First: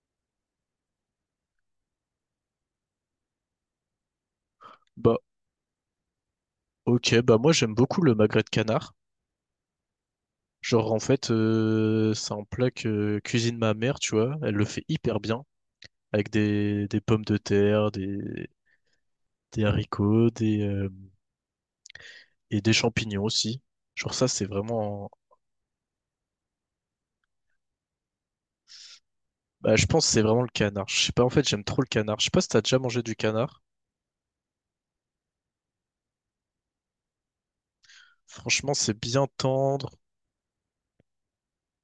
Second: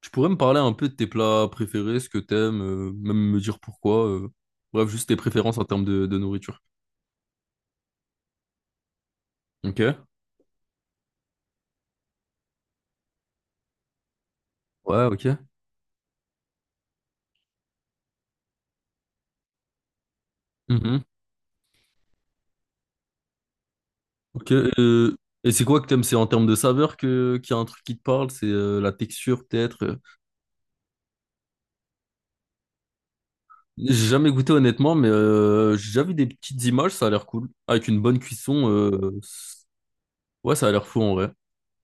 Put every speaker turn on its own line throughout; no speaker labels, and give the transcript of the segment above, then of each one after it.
Tu pourrais me parler un peu de tes plats préférés, ce que t'aimes, même me dire pourquoi. Bref, juste tes
Bah,
préférences en termes de nourriture.
ok, bah moi j'aime beaucoup le magret de canard.
Ok.
Genre en fait, c'est un plat que cuisine ma mère, tu vois. Elle le fait
Ouais,
hyper
ok.
bien avec des pommes de terre, des haricots,
Mhm.
et des champignons aussi. Genre ça, c'est
Ok.
vraiment.
Et c'est quoi que t'aimes? C'est en termes de saveur que qu'il y a un truc qui te parle? C'est la texture
Bah,
peut-être?
je pense que c'est vraiment le canard. Je sais pas, en fait, j'aime trop le canard. Je sais pas si t'as déjà mangé du canard.
J'ai jamais goûté honnêtement, mais j'ai déjà vu des petites images, ça a l'air cool. Avec une bonne cuisson,
Franchement, c'est bien tendre.
ouais, ça a l'air fou en vrai.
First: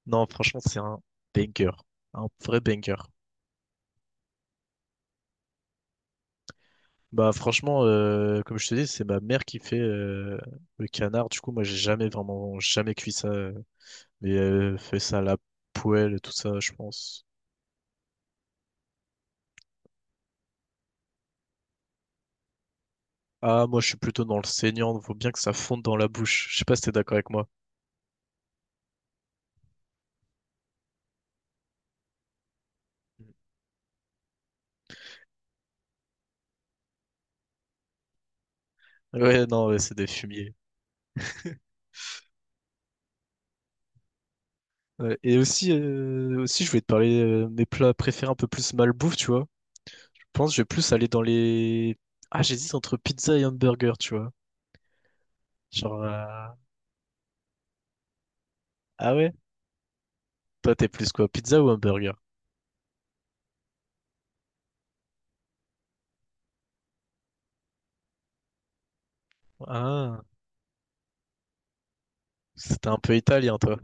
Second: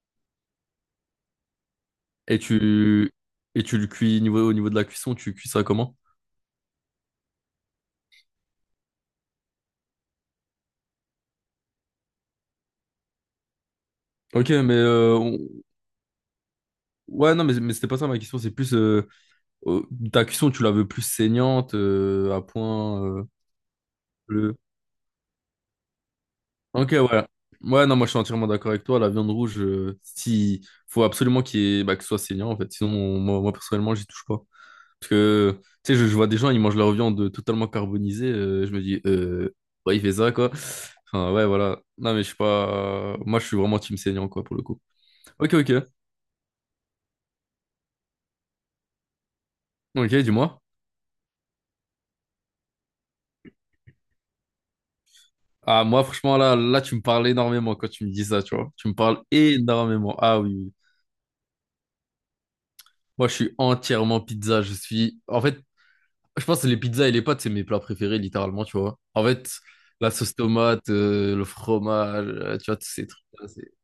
Non, franchement, c'est un banger. Un
Et
vrai banger.
tu et tu le cuis niveau, au niveau de la cuisson, tu cuis ça comment?
Bah franchement, comme je te dis, c'est ma mère qui fait le canard. Du coup, moi, j'ai jamais vraiment jamais cuit ça. Mais
Ok, mais
elle fait ça à la poêle et tout ça, je pense.
ouais, non, mais c'était pas ça ma question, c'est plus. euh, Ta cuisson, tu la veux plus saignante, à point
Ah, moi, je suis plutôt dans le
bleu.
saignant. Faut bien que ça fonde dans la bouche. Je sais pas si t'es
Ok,
d'accord
ouais.
avec moi.
Ouais, non, moi je suis entièrement d'accord avec toi. La viande rouge, si faut absolument qu'il y ait- bah, que ce soit saignant en fait. Sinon, moi, personnellement, j'y touche pas. Parce que tu sais, je vois des gens, ils mangent leur viande totalement carbonisée. Je me dis,
Ouais, non, ouais,
ouais,
c'est
il
des
fait ça quoi.
fumiers.
Enfin, ouais, voilà. Non, mais je suis pas. Moi, je suis vraiment team saignant quoi pour le coup.
Ouais, et
Ok,
aussi,
ok.
je voulais te parler mes plats préférés un peu plus malbouffe, tu vois.
Ok,
Je pense que
dis-moi.
je vais plus aller dans les. Ah, j'hésite entre pizza et hamburger, tu vois.
Ah,
Genre.
moi, franchement, là, tu me parles énormément quand tu me dis ça, tu vois. Tu me
Ah
parles
ouais?
énormément. Ah oui. Oui, oui.
Toi, t'es plus quoi? Pizza ou hamburger?
Moi, je suis entièrement pizza. Je suis. En fait, je pense que les pizzas et les pâtes, c'est mes plats préférés, littéralement, tu vois. En fait, la
Ah.
sauce tomate, le fromage, tu vois,
C'était
tous
un
ces
peu
trucs-là.
italien, toi.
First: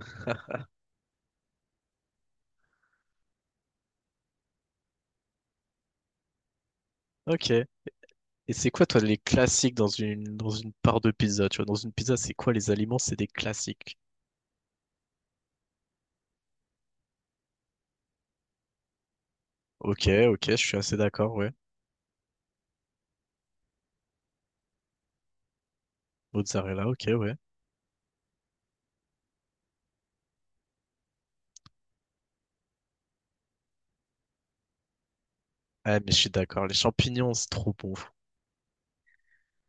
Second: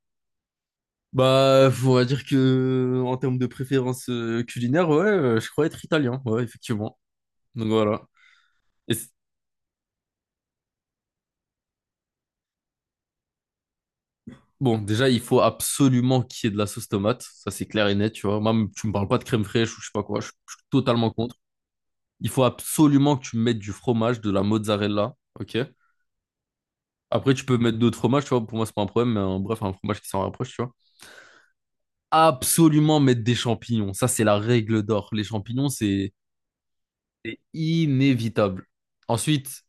Bah, on va dire que, en termes de préférence culinaire, ouais, je crois être italien, ouais, effectivement.
Ok. Et
Donc voilà.
c'est quoi,
Et
toi,
c-
les classiques dans dans une part de pizza? Tu vois, dans une pizza, c'est quoi les aliments? C'est des classiques.
bon, déjà, il faut absolument qu'il y ait de la sauce tomate. Ça, c'est clair et net, tu vois. Même, tu me parles pas de crème fraîche ou je sais pas
Ok,
quoi. Je
ok,
je
je
suis
suis assez
totalement
d'accord,
contre.
ouais.
Il faut absolument que tu mettes du fromage, de la mozzarella, ok?
Mozzarella, ok,
Après,
ouais.
tu peux mettre d'autres fromages, tu vois. Pour moi, c'est pas un problème, mais bref, un fromage qui s'en rapproche, tu vois. Absolument mettre des champignons. Ça, c'est la règle d'or. Les champignons,
Ah, mais
c'est
je suis d'accord. Les champignons,
c'est
c'est trop bon.
inévitable. Ensuite,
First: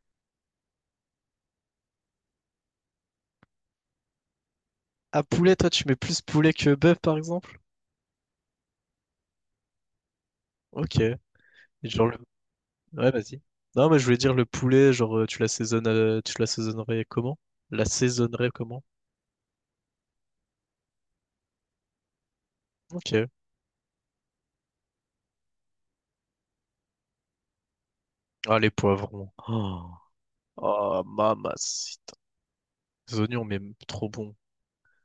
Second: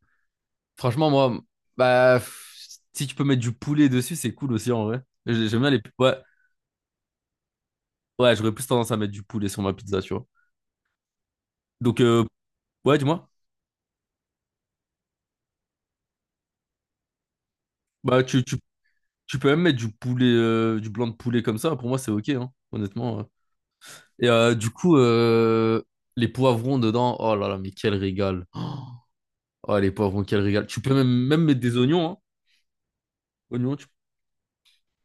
franchement, moi, bah, pff, si tu peux mettre du poulet dessus, c'est cool aussi, en vrai.
Ah, poulet,
J'aime
toi,
bien les.
tu mets
Ouais,
plus poulet que bœuf, par exemple?
ouais, j'aurais plus tendance à mettre du poulet sur ma pizza, tu vois.
Ok. Et
Donc,
genre le...
ouais,
Ouais,
dis-moi.
vas-y. Non, mais je voulais dire le poulet, genre, tu l'assaisonnes, tu l'assaisonnerais comment?
Bah,
L'assaisonnerais comment?
tu peux même mettre du poulet, du blanc de poulet comme ça. Pour moi, c'est ok, hein, honnêtement.
Ok.
Et du coup, les poivrons dedans, oh là là, mais quel régal.
Ah, les poivrons.
Oh, oh,
Oh,
les poivrons, quel régal. Tu peux
oh
même mettre des oignons,
mamacita.
hein.
Les oignons, mais
Oignons, tu-
trop bon.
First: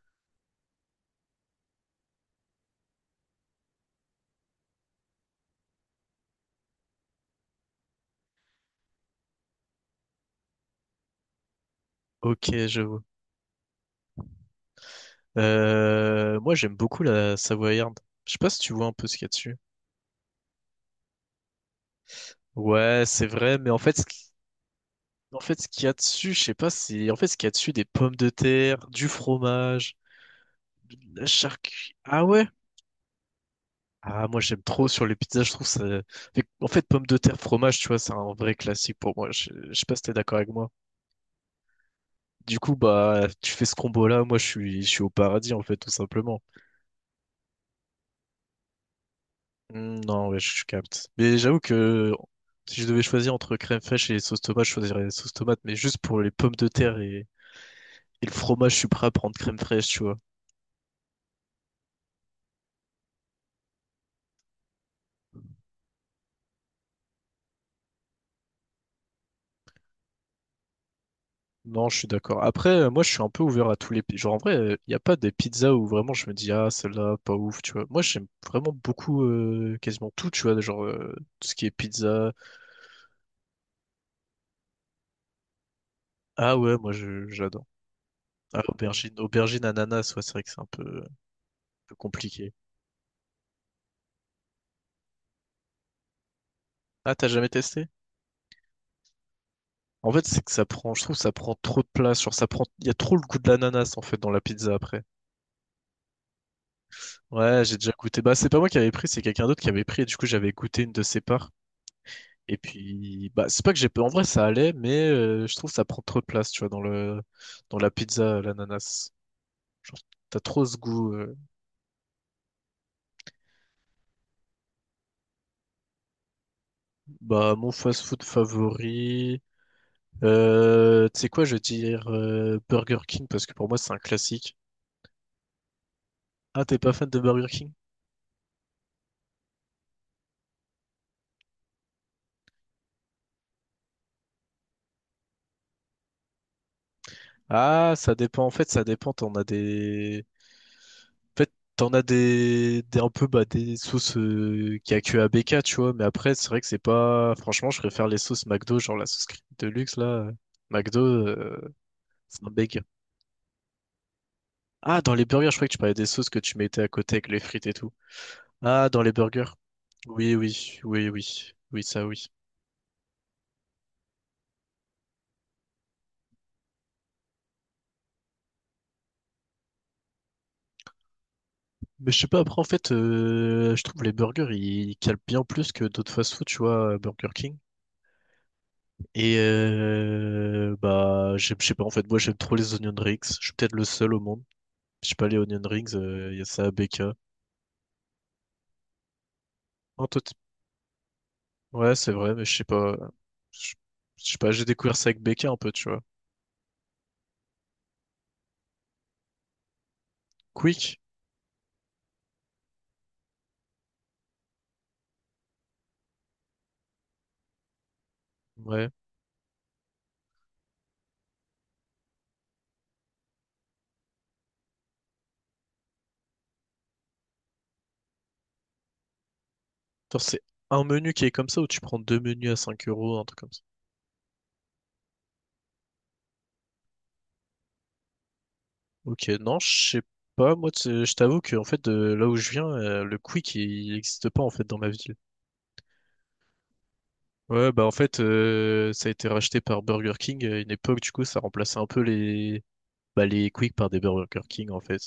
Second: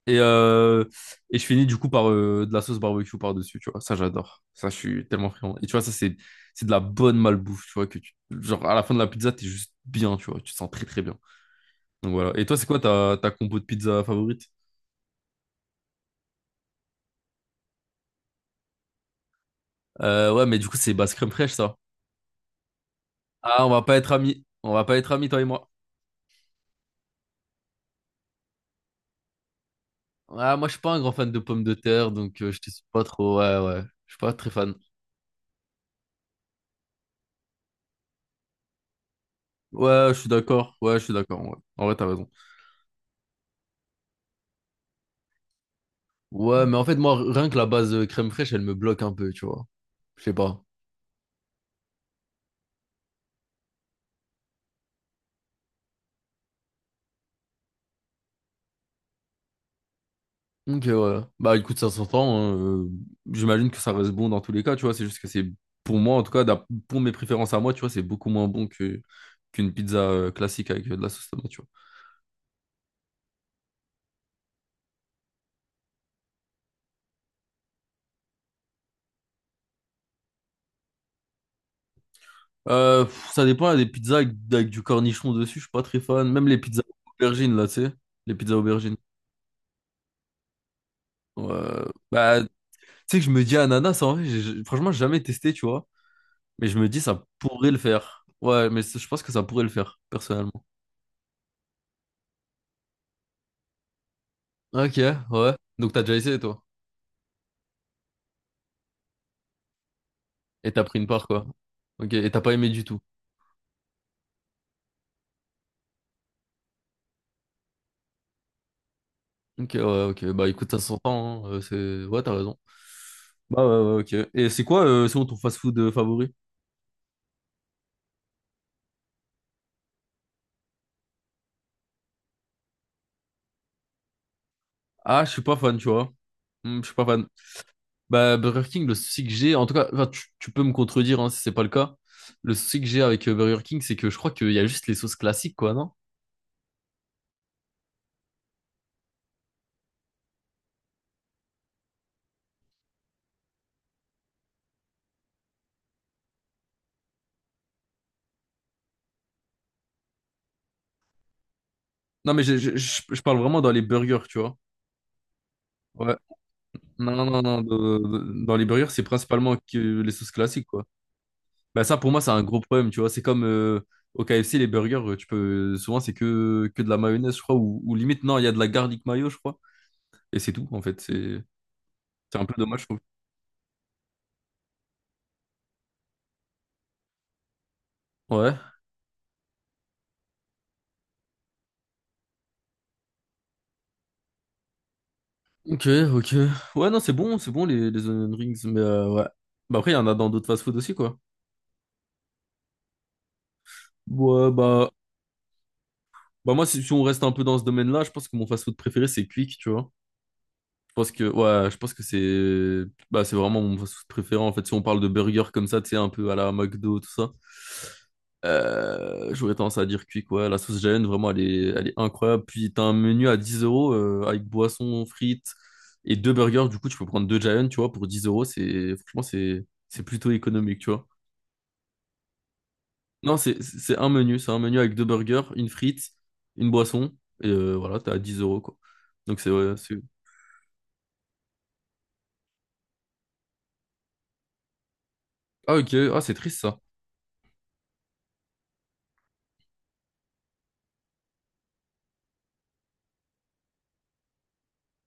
Et, euh, et je finis du coup par de la sauce barbecue par-dessus, tu vois. Ça, j'adore. Ça, je suis tellement friand. Et tu vois, c'est de la bonne malbouffe, tu vois. Genre, à la fin de la pizza, t'es juste bien, tu vois. Tu te sens très, très bien. Donc voilà. Et
Ok,
toi, c'est quoi
je vois.
ta compo de pizza favorite?
Moi, j'aime beaucoup la Savoyarde. Je sais pas si tu vois un peu ce qu'il y a dessus.
Ouais, mais du coup, c'est basse crème fraîche, ça.
Ouais, c'est vrai,
Ah,
mais
on va pas être amis. On va pas être amis,
en
toi et
fait, ce
moi.
qu'il y a dessus, je sais pas, c'est en fait ce qu'il y a dessus, des pommes de terre, du fromage,
Ah, moi, je suis pas un grand
de la
fan de pommes de
charcuterie.
terre,
Ah
donc
ouais?
je suis pas trop. Ouais, ouais. Je suis
Ah,
pas
moi,
très
j'aime
fan.
trop sur les pizzas, je trouve ça. En fait, pommes de terre, fromage, tu vois, c'est un vrai classique pour moi. Je sais pas si
Ouais,
t'es
je suis
d'accord avec moi.
d'accord. Ouais, je suis d'accord. Ouais. En vrai, t'as raison.
Du coup, bah, tu fais ce combo-là, moi, je suis au paradis, en fait, tout simplement.
Ouais, mais en fait, moi, rien que la base crème fraîche, elle me bloque un peu, tu vois.
Hmm,
Je
non,
sais
ouais, je
pas.
capte. Mais j'avoue que si je devais choisir entre crème fraîche et sauce tomate, je choisirais sauce tomate, mais juste pour les pommes de terre et le fromage, je suis prêt à prendre crème fraîche, tu vois.
Ok, ouais. Bah, écoute, ça s'entend. Hein, euh, J'imagine que ça reste bon dans tous les cas, tu vois. C'est juste que c'est, Pour moi, en tout cas, pour mes préférences à moi, tu vois, c'est beaucoup moins bon que qu'une pizza classique avec de la sauce tomate, tu vois.
Non, je suis d'accord. Après, moi, je suis un peu ouvert à tous les... Genre, en vrai, il n'y a pas des pizzas où vraiment je me dis, ah, celle-là, pas ouf, tu vois. Moi, j'aime vraiment beaucoup, quasiment tout, tu vois, tout ce qui est pizza.
Pff, ça dépend, des pizzas avec du cornichon dessus, je suis pas très fan. Même
Ah
les
ouais,
pizzas
moi, je,
aubergines,
j'adore.
là, tu sais. Les pizzas
Ah,
aubergines.
aubergine, aubergine, ananas, ouais, c'est vrai que c'est un
Euh,
peu
Tu
compliqué.
sais que je me dis ananas, en vrai, franchement, j'ai jamais testé, tu vois. Mais je me dis,
Ah,
ça
t'as jamais
pourrait le
testé?
faire. Ouais, mais je pense que ça pourrait le faire,
En fait, c'est que
personnellement.
ça prend, je trouve, que ça prend trop de place. Genre, ça prend, il y a trop le goût de l'ananas en fait dans la pizza
Ok,
après.
ouais. Donc t'as déjà essayé, toi.
Ouais, j'ai déjà goûté. Bah, c'est pas moi qui avais pris, c'est quelqu'un d'autre qui avait pris. Et du coup, j'avais
Et
goûté
t'as
une
pris
de
une
ses
part, quoi.
parts.
Ok, et t'as pas
Et
aimé du tout.
puis, bah, c'est pas que j'ai, en vrai, ça allait, mais je trouve que ça prend trop de place, tu vois, dans le, dans la pizza, l'ananas.
Ok,
Genre,
ouais, ok.
t'as
Bah
trop
écoute,
ce
ça
goût.
s'entend, hein, c'est... Ouais, t'as raison. Bah ouais, ouais, ok. Et c'est quoi, selon ton fast-food favori?
Bah, mon fast-food favori. Tu sais quoi, je vais dire Burger King parce que pour moi, c'est un classique.
Ah, je suis pas fan, tu vois.
Ah, t'es
Hmm, je
pas
suis pas
fan de
fan.
Burger King?
Bah, Burger King, le souci que j'ai, en tout cas, enfin, tu peux me contredire hein, si c'est pas le cas. Le souci que j'ai avec Burger King, c'est que je crois qu'il y a juste les sauces classiques, quoi, non?
Ah, ça dépend. En fait, ça dépend. On a des En fait, t'en as des un peu bah, des sauces qu'il y a que à BK, tu vois. Mais après, c'est vrai que c'est pas. Franchement, je préfère les sauces McDo, genre la sauce crème de luxe là. McDo, euh,
Non, mais
c'est un
je j'ai-
beg.
je parle vraiment dans les burgers, tu vois.
Ah, dans les burgers, je crois que tu parlais des
Ouais.
sauces que tu mettais à
Non,
côté avec les
non, non,
frites et tout.
dans les burgers,
Ah, dans
c'est
les burgers.
principalement que les sauces
Oui,
classiques, quoi. Bah, ça,
ça,
pour moi,
oui.
c'est un gros problème, tu vois. C'est comme au KFC, les burgers, tu peux, souvent, c'est que de la mayonnaise, je crois, ou limite, non, il y a de la garlic mayo, je crois. Et c'est tout, en fait. C'est
Mais je sais
c'est
pas,
un peu
après, en
dommage, je
fait,
trouve.
je trouve les burgers, ils calent bien plus que d'autres fast-food, tu vois, Burger King.
Ouais.
Et bah, je sais pas, en fait, moi, j'aime trop les onion rings. Je suis peut-être le seul au monde. Je sais pas, les Onion
Ok,
Rings,
ok.
il y a ça à
Ouais, non,
BK.
c'est bon les onion rings, mais ouais. Bah après, il y
En
en a dans
tout...
d'autres fast-food aussi, quoi.
Ouais, c'est vrai, mais je sais pas. Je je sais pas,
Ouais,
j'ai
bah,
découvert ça avec BK un peu, tu vois.
bah moi, si on reste un peu dans ce domaine-là, je pense que mon fast-food préféré, c'est Quick, tu vois. Je
Quick?
pense que ouais, je pense que c'est bah, c'est vraiment mon fast-food préféré en fait. Si on parle de burger comme ça, tu sais, un peu à la McDo, tout ça.
Ouais.
J'aurais tendance à dire Quick, ouais. La sauce Jaune, vraiment, elle est incroyable. Puis, t'as un menu à 10 € avec boisson, frites et 2 burgers. Du coup, tu peux prendre 2 Giant, tu vois, pour 10 euros. C'est franchement, c'est
Attends,
plutôt
c'est
économique,
un
tu vois.
menu qui est comme ça ou tu prends deux menus à 5 euros, un
Non,
truc comme ça.
c'est un menu. C'est un menu avec 2 burgers, une frite, une boisson. Et voilà, t'es à 10 euros, quoi.
Ok,
Donc, c'est,
non,
ouais,
je
c'est...
sais pas. Moi, tu sais, je t'avoue que en fait, de là où je viens, le Quick, il n'existe pas en fait dans ma ville.
Ah, ok. Ah, c'est triste.
Ouais, bah en fait, ça a été racheté par Burger King à une époque, du coup, ça remplaçait un peu bah, les Quick par des Burger King en fait.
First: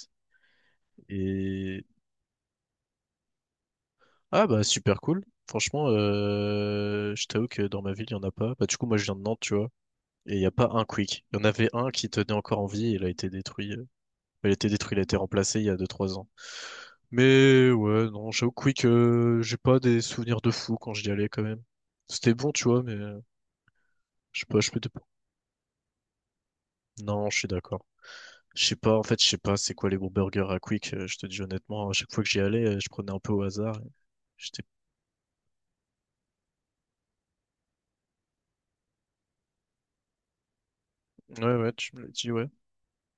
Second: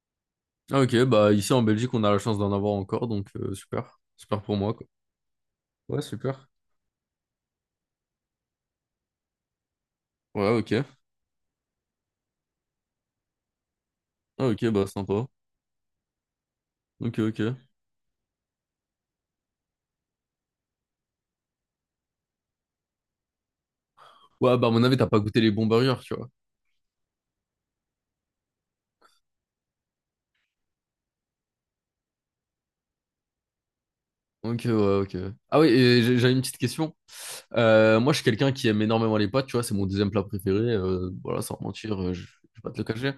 Ah, ok, bah ici en
Et
Belgique, on a la chance d'en avoir encore, donc super. Super
ah
pour
bah
moi, quoi.
super cool. Franchement,
Ouais, super.
je t'avoue que dans ma ville, il n'y en a pas. Bah du coup, moi je viens de Nantes, tu vois. Et il n'y a
Ouais,
pas
ok.
un Quick. Il y en avait un qui tenait encore en vie et il a été détruit.
Ah,
Il a
ok,
été
bah
détruit, il a été
sympa.
remplacé il y a deux trois ans.
Ok, ok.
Mais ouais, non, j'avoue que Quick, j'ai pas des souvenirs de fou quand j'y allais quand même. C'était bon, tu vois, mais je sais
Ouais,
pas,
bah
je
à
peux
mon
te
avis, t'as pas goûté les bons burgers, tu vois.
Non, je suis d'accord. Je sais pas, en fait, je sais pas c'est quoi les bons burgers à Quick, je te dis honnêtement, à chaque fois que j'y allais, je prenais un peu au hasard.
Ok,
J'étais...
ouais, ok. Ah oui, et j'avais une petite question. Moi, je suis quelqu'un qui aime énormément les pâtes, tu vois, c'est mon deuxième plat préféré. Voilà,
Ouais,
sans
ouais, tu
mentir,
me l'as
je
dit, ouais.
vais pas te le cacher.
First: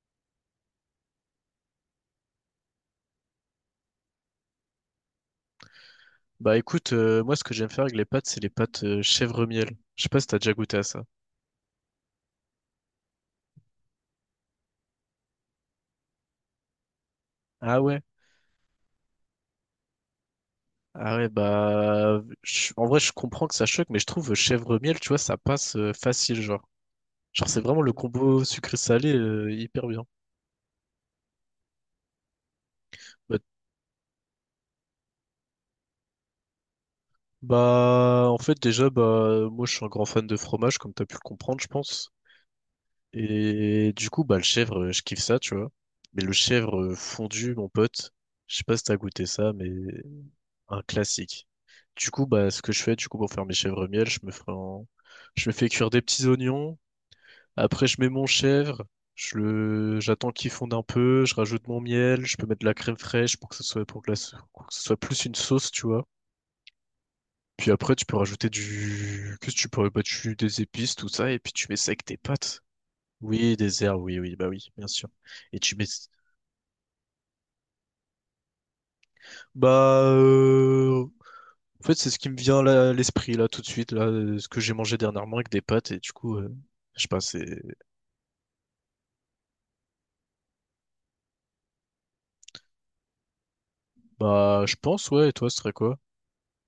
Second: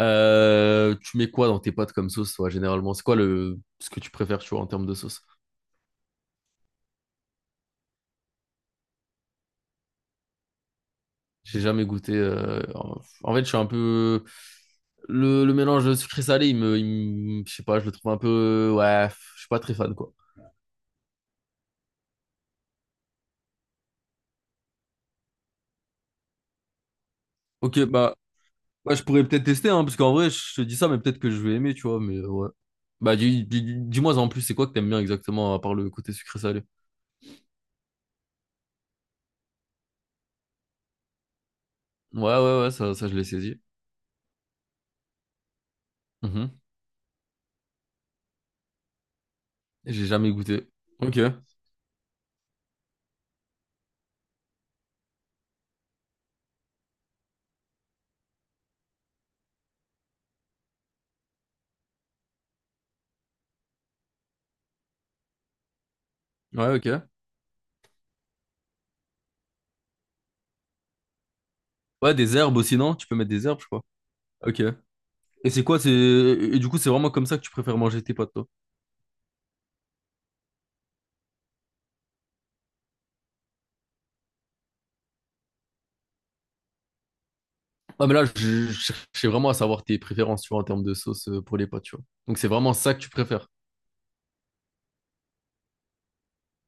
Tu mets quoi dans tes pâtes comme sauce, toi, généralement? C'est quoi le ce que tu préfères, tu vois, en termes de sauce?
Bah écoute, moi ce que j'aime faire avec les pâtes, c'est les pâtes chèvre-miel. Je sais pas si t'as déjà goûté à ça.
J'ai jamais goûté. En fait, je suis un peu. Le mélange sucré-salé, il me- Je sais pas,
Ah
je le
ouais?
trouve un peu. Ouais, je suis pas très fan, quoi.
Ah ouais, en vrai je comprends que ça choque, mais je trouve chèvre-miel, tu vois, ça passe facile, genre. Genre c'est
Ok,
vraiment le
bah,
combo
ouais, je
sucré-salé
pourrais peut-être tester, hein,
hyper
parce
bien.
qu'en vrai, je te dis ça, mais peut-être que je vais aimer, tu vois, mais ouais. Bah,
Bah,
dis-moi en plus, c'est quoi que t'aimes bien exactement, à part le côté sucré-salé?
bah, en fait déjà bah moi je suis un grand fan de fromage, comme t'as pu le comprendre, je pense.
Ouais, ouais, ouais, ça je l'ai saisi.
Et du coup bah le chèvre, je kiffe ça, tu vois. Mais le
Mhm.
chèvre fondu, mon pote, je sais pas si t'as goûté ça, mais
J'ai jamais goûté.
un
Ok.
classique. Du coup, bah, ce que je fais, du coup, pour faire mes chèvres miel, je me fais cuire des petits oignons. Après, je mets mon chèvre. J'attends qu'il fonde un peu. Je rajoute mon miel. Je peux mettre de la crème fraîche pour que ce soit, pour que ce soit plus une sauce, tu vois.
Ouais, ok.
Puis après, tu peux rajouter du, qu'est-ce que tu pourrais, bah, tu- des épices, tout ça, et puis tu mets ça avec
Ouais,
tes
des herbes
pâtes.
aussi, non? Tu peux mettre des
Oui,
herbes, je crois.
des herbes, oui, oui, bah
Ok.
oui, bien sûr.
Et
Et
c'est quoi, c'est. Et du coup, c'est vraiment comme ça que tu préfères manger tes pâtes, toi?
bah, euh, en fait, c'est ce qui me vient là, à l'esprit, là, tout de suite, là, ce que j'ai mangé dernièrement avec des pâtes, et du coup, je sais pas, c'est...
Ah, mais là, je cherchais vraiment à savoir tes préférences, tu vois, en termes de sauce pour les pâtes, tu vois. Donc, c'est vraiment ça que tu préfères.
Bah, je pense, ouais, et toi, ce serait quoi?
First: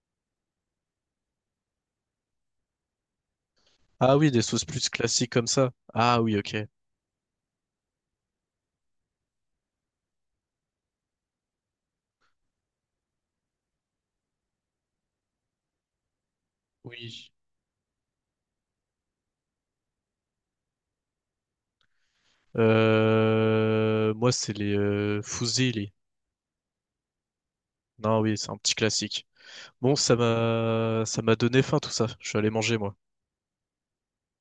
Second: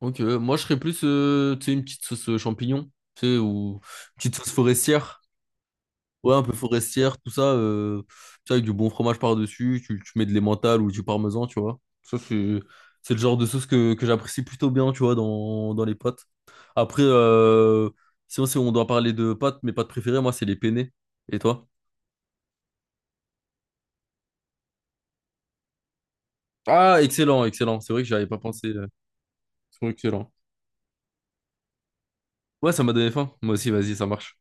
Ok, moi, je serais plus, tu sais, une petite sauce champignon, tu sais, ou
Ah
une
oui,
petite
des
sauce
sauces plus
forestière.
classiques comme ça. Ah
Ouais,
oui,
un peu
ok.
forestière, tout ça, tu sais, avec du bon fromage par-dessus, tu mets de l'emmental ou du parmesan, tu vois. C'est le genre de sauce que j'apprécie plutôt bien, tu vois, dans les pâtes. Après,
Oui.
sinon, si on doit parler de pâtes, mes pâtes préférées, moi, c'est les penne. Et toi?
Moi, c'est les fusilli.
Ah, excellent, excellent. C'est vrai que
Non,
j'avais
oui,
pas
c'est un
pensé.
petit classique.
Ils sont
Bon,
excellents.
ça m'a donné faim, tout ça. Je suis allé
Ouais,
manger,
ça m'a
moi.
donné faim. Moi aussi, vas-y, ça marche.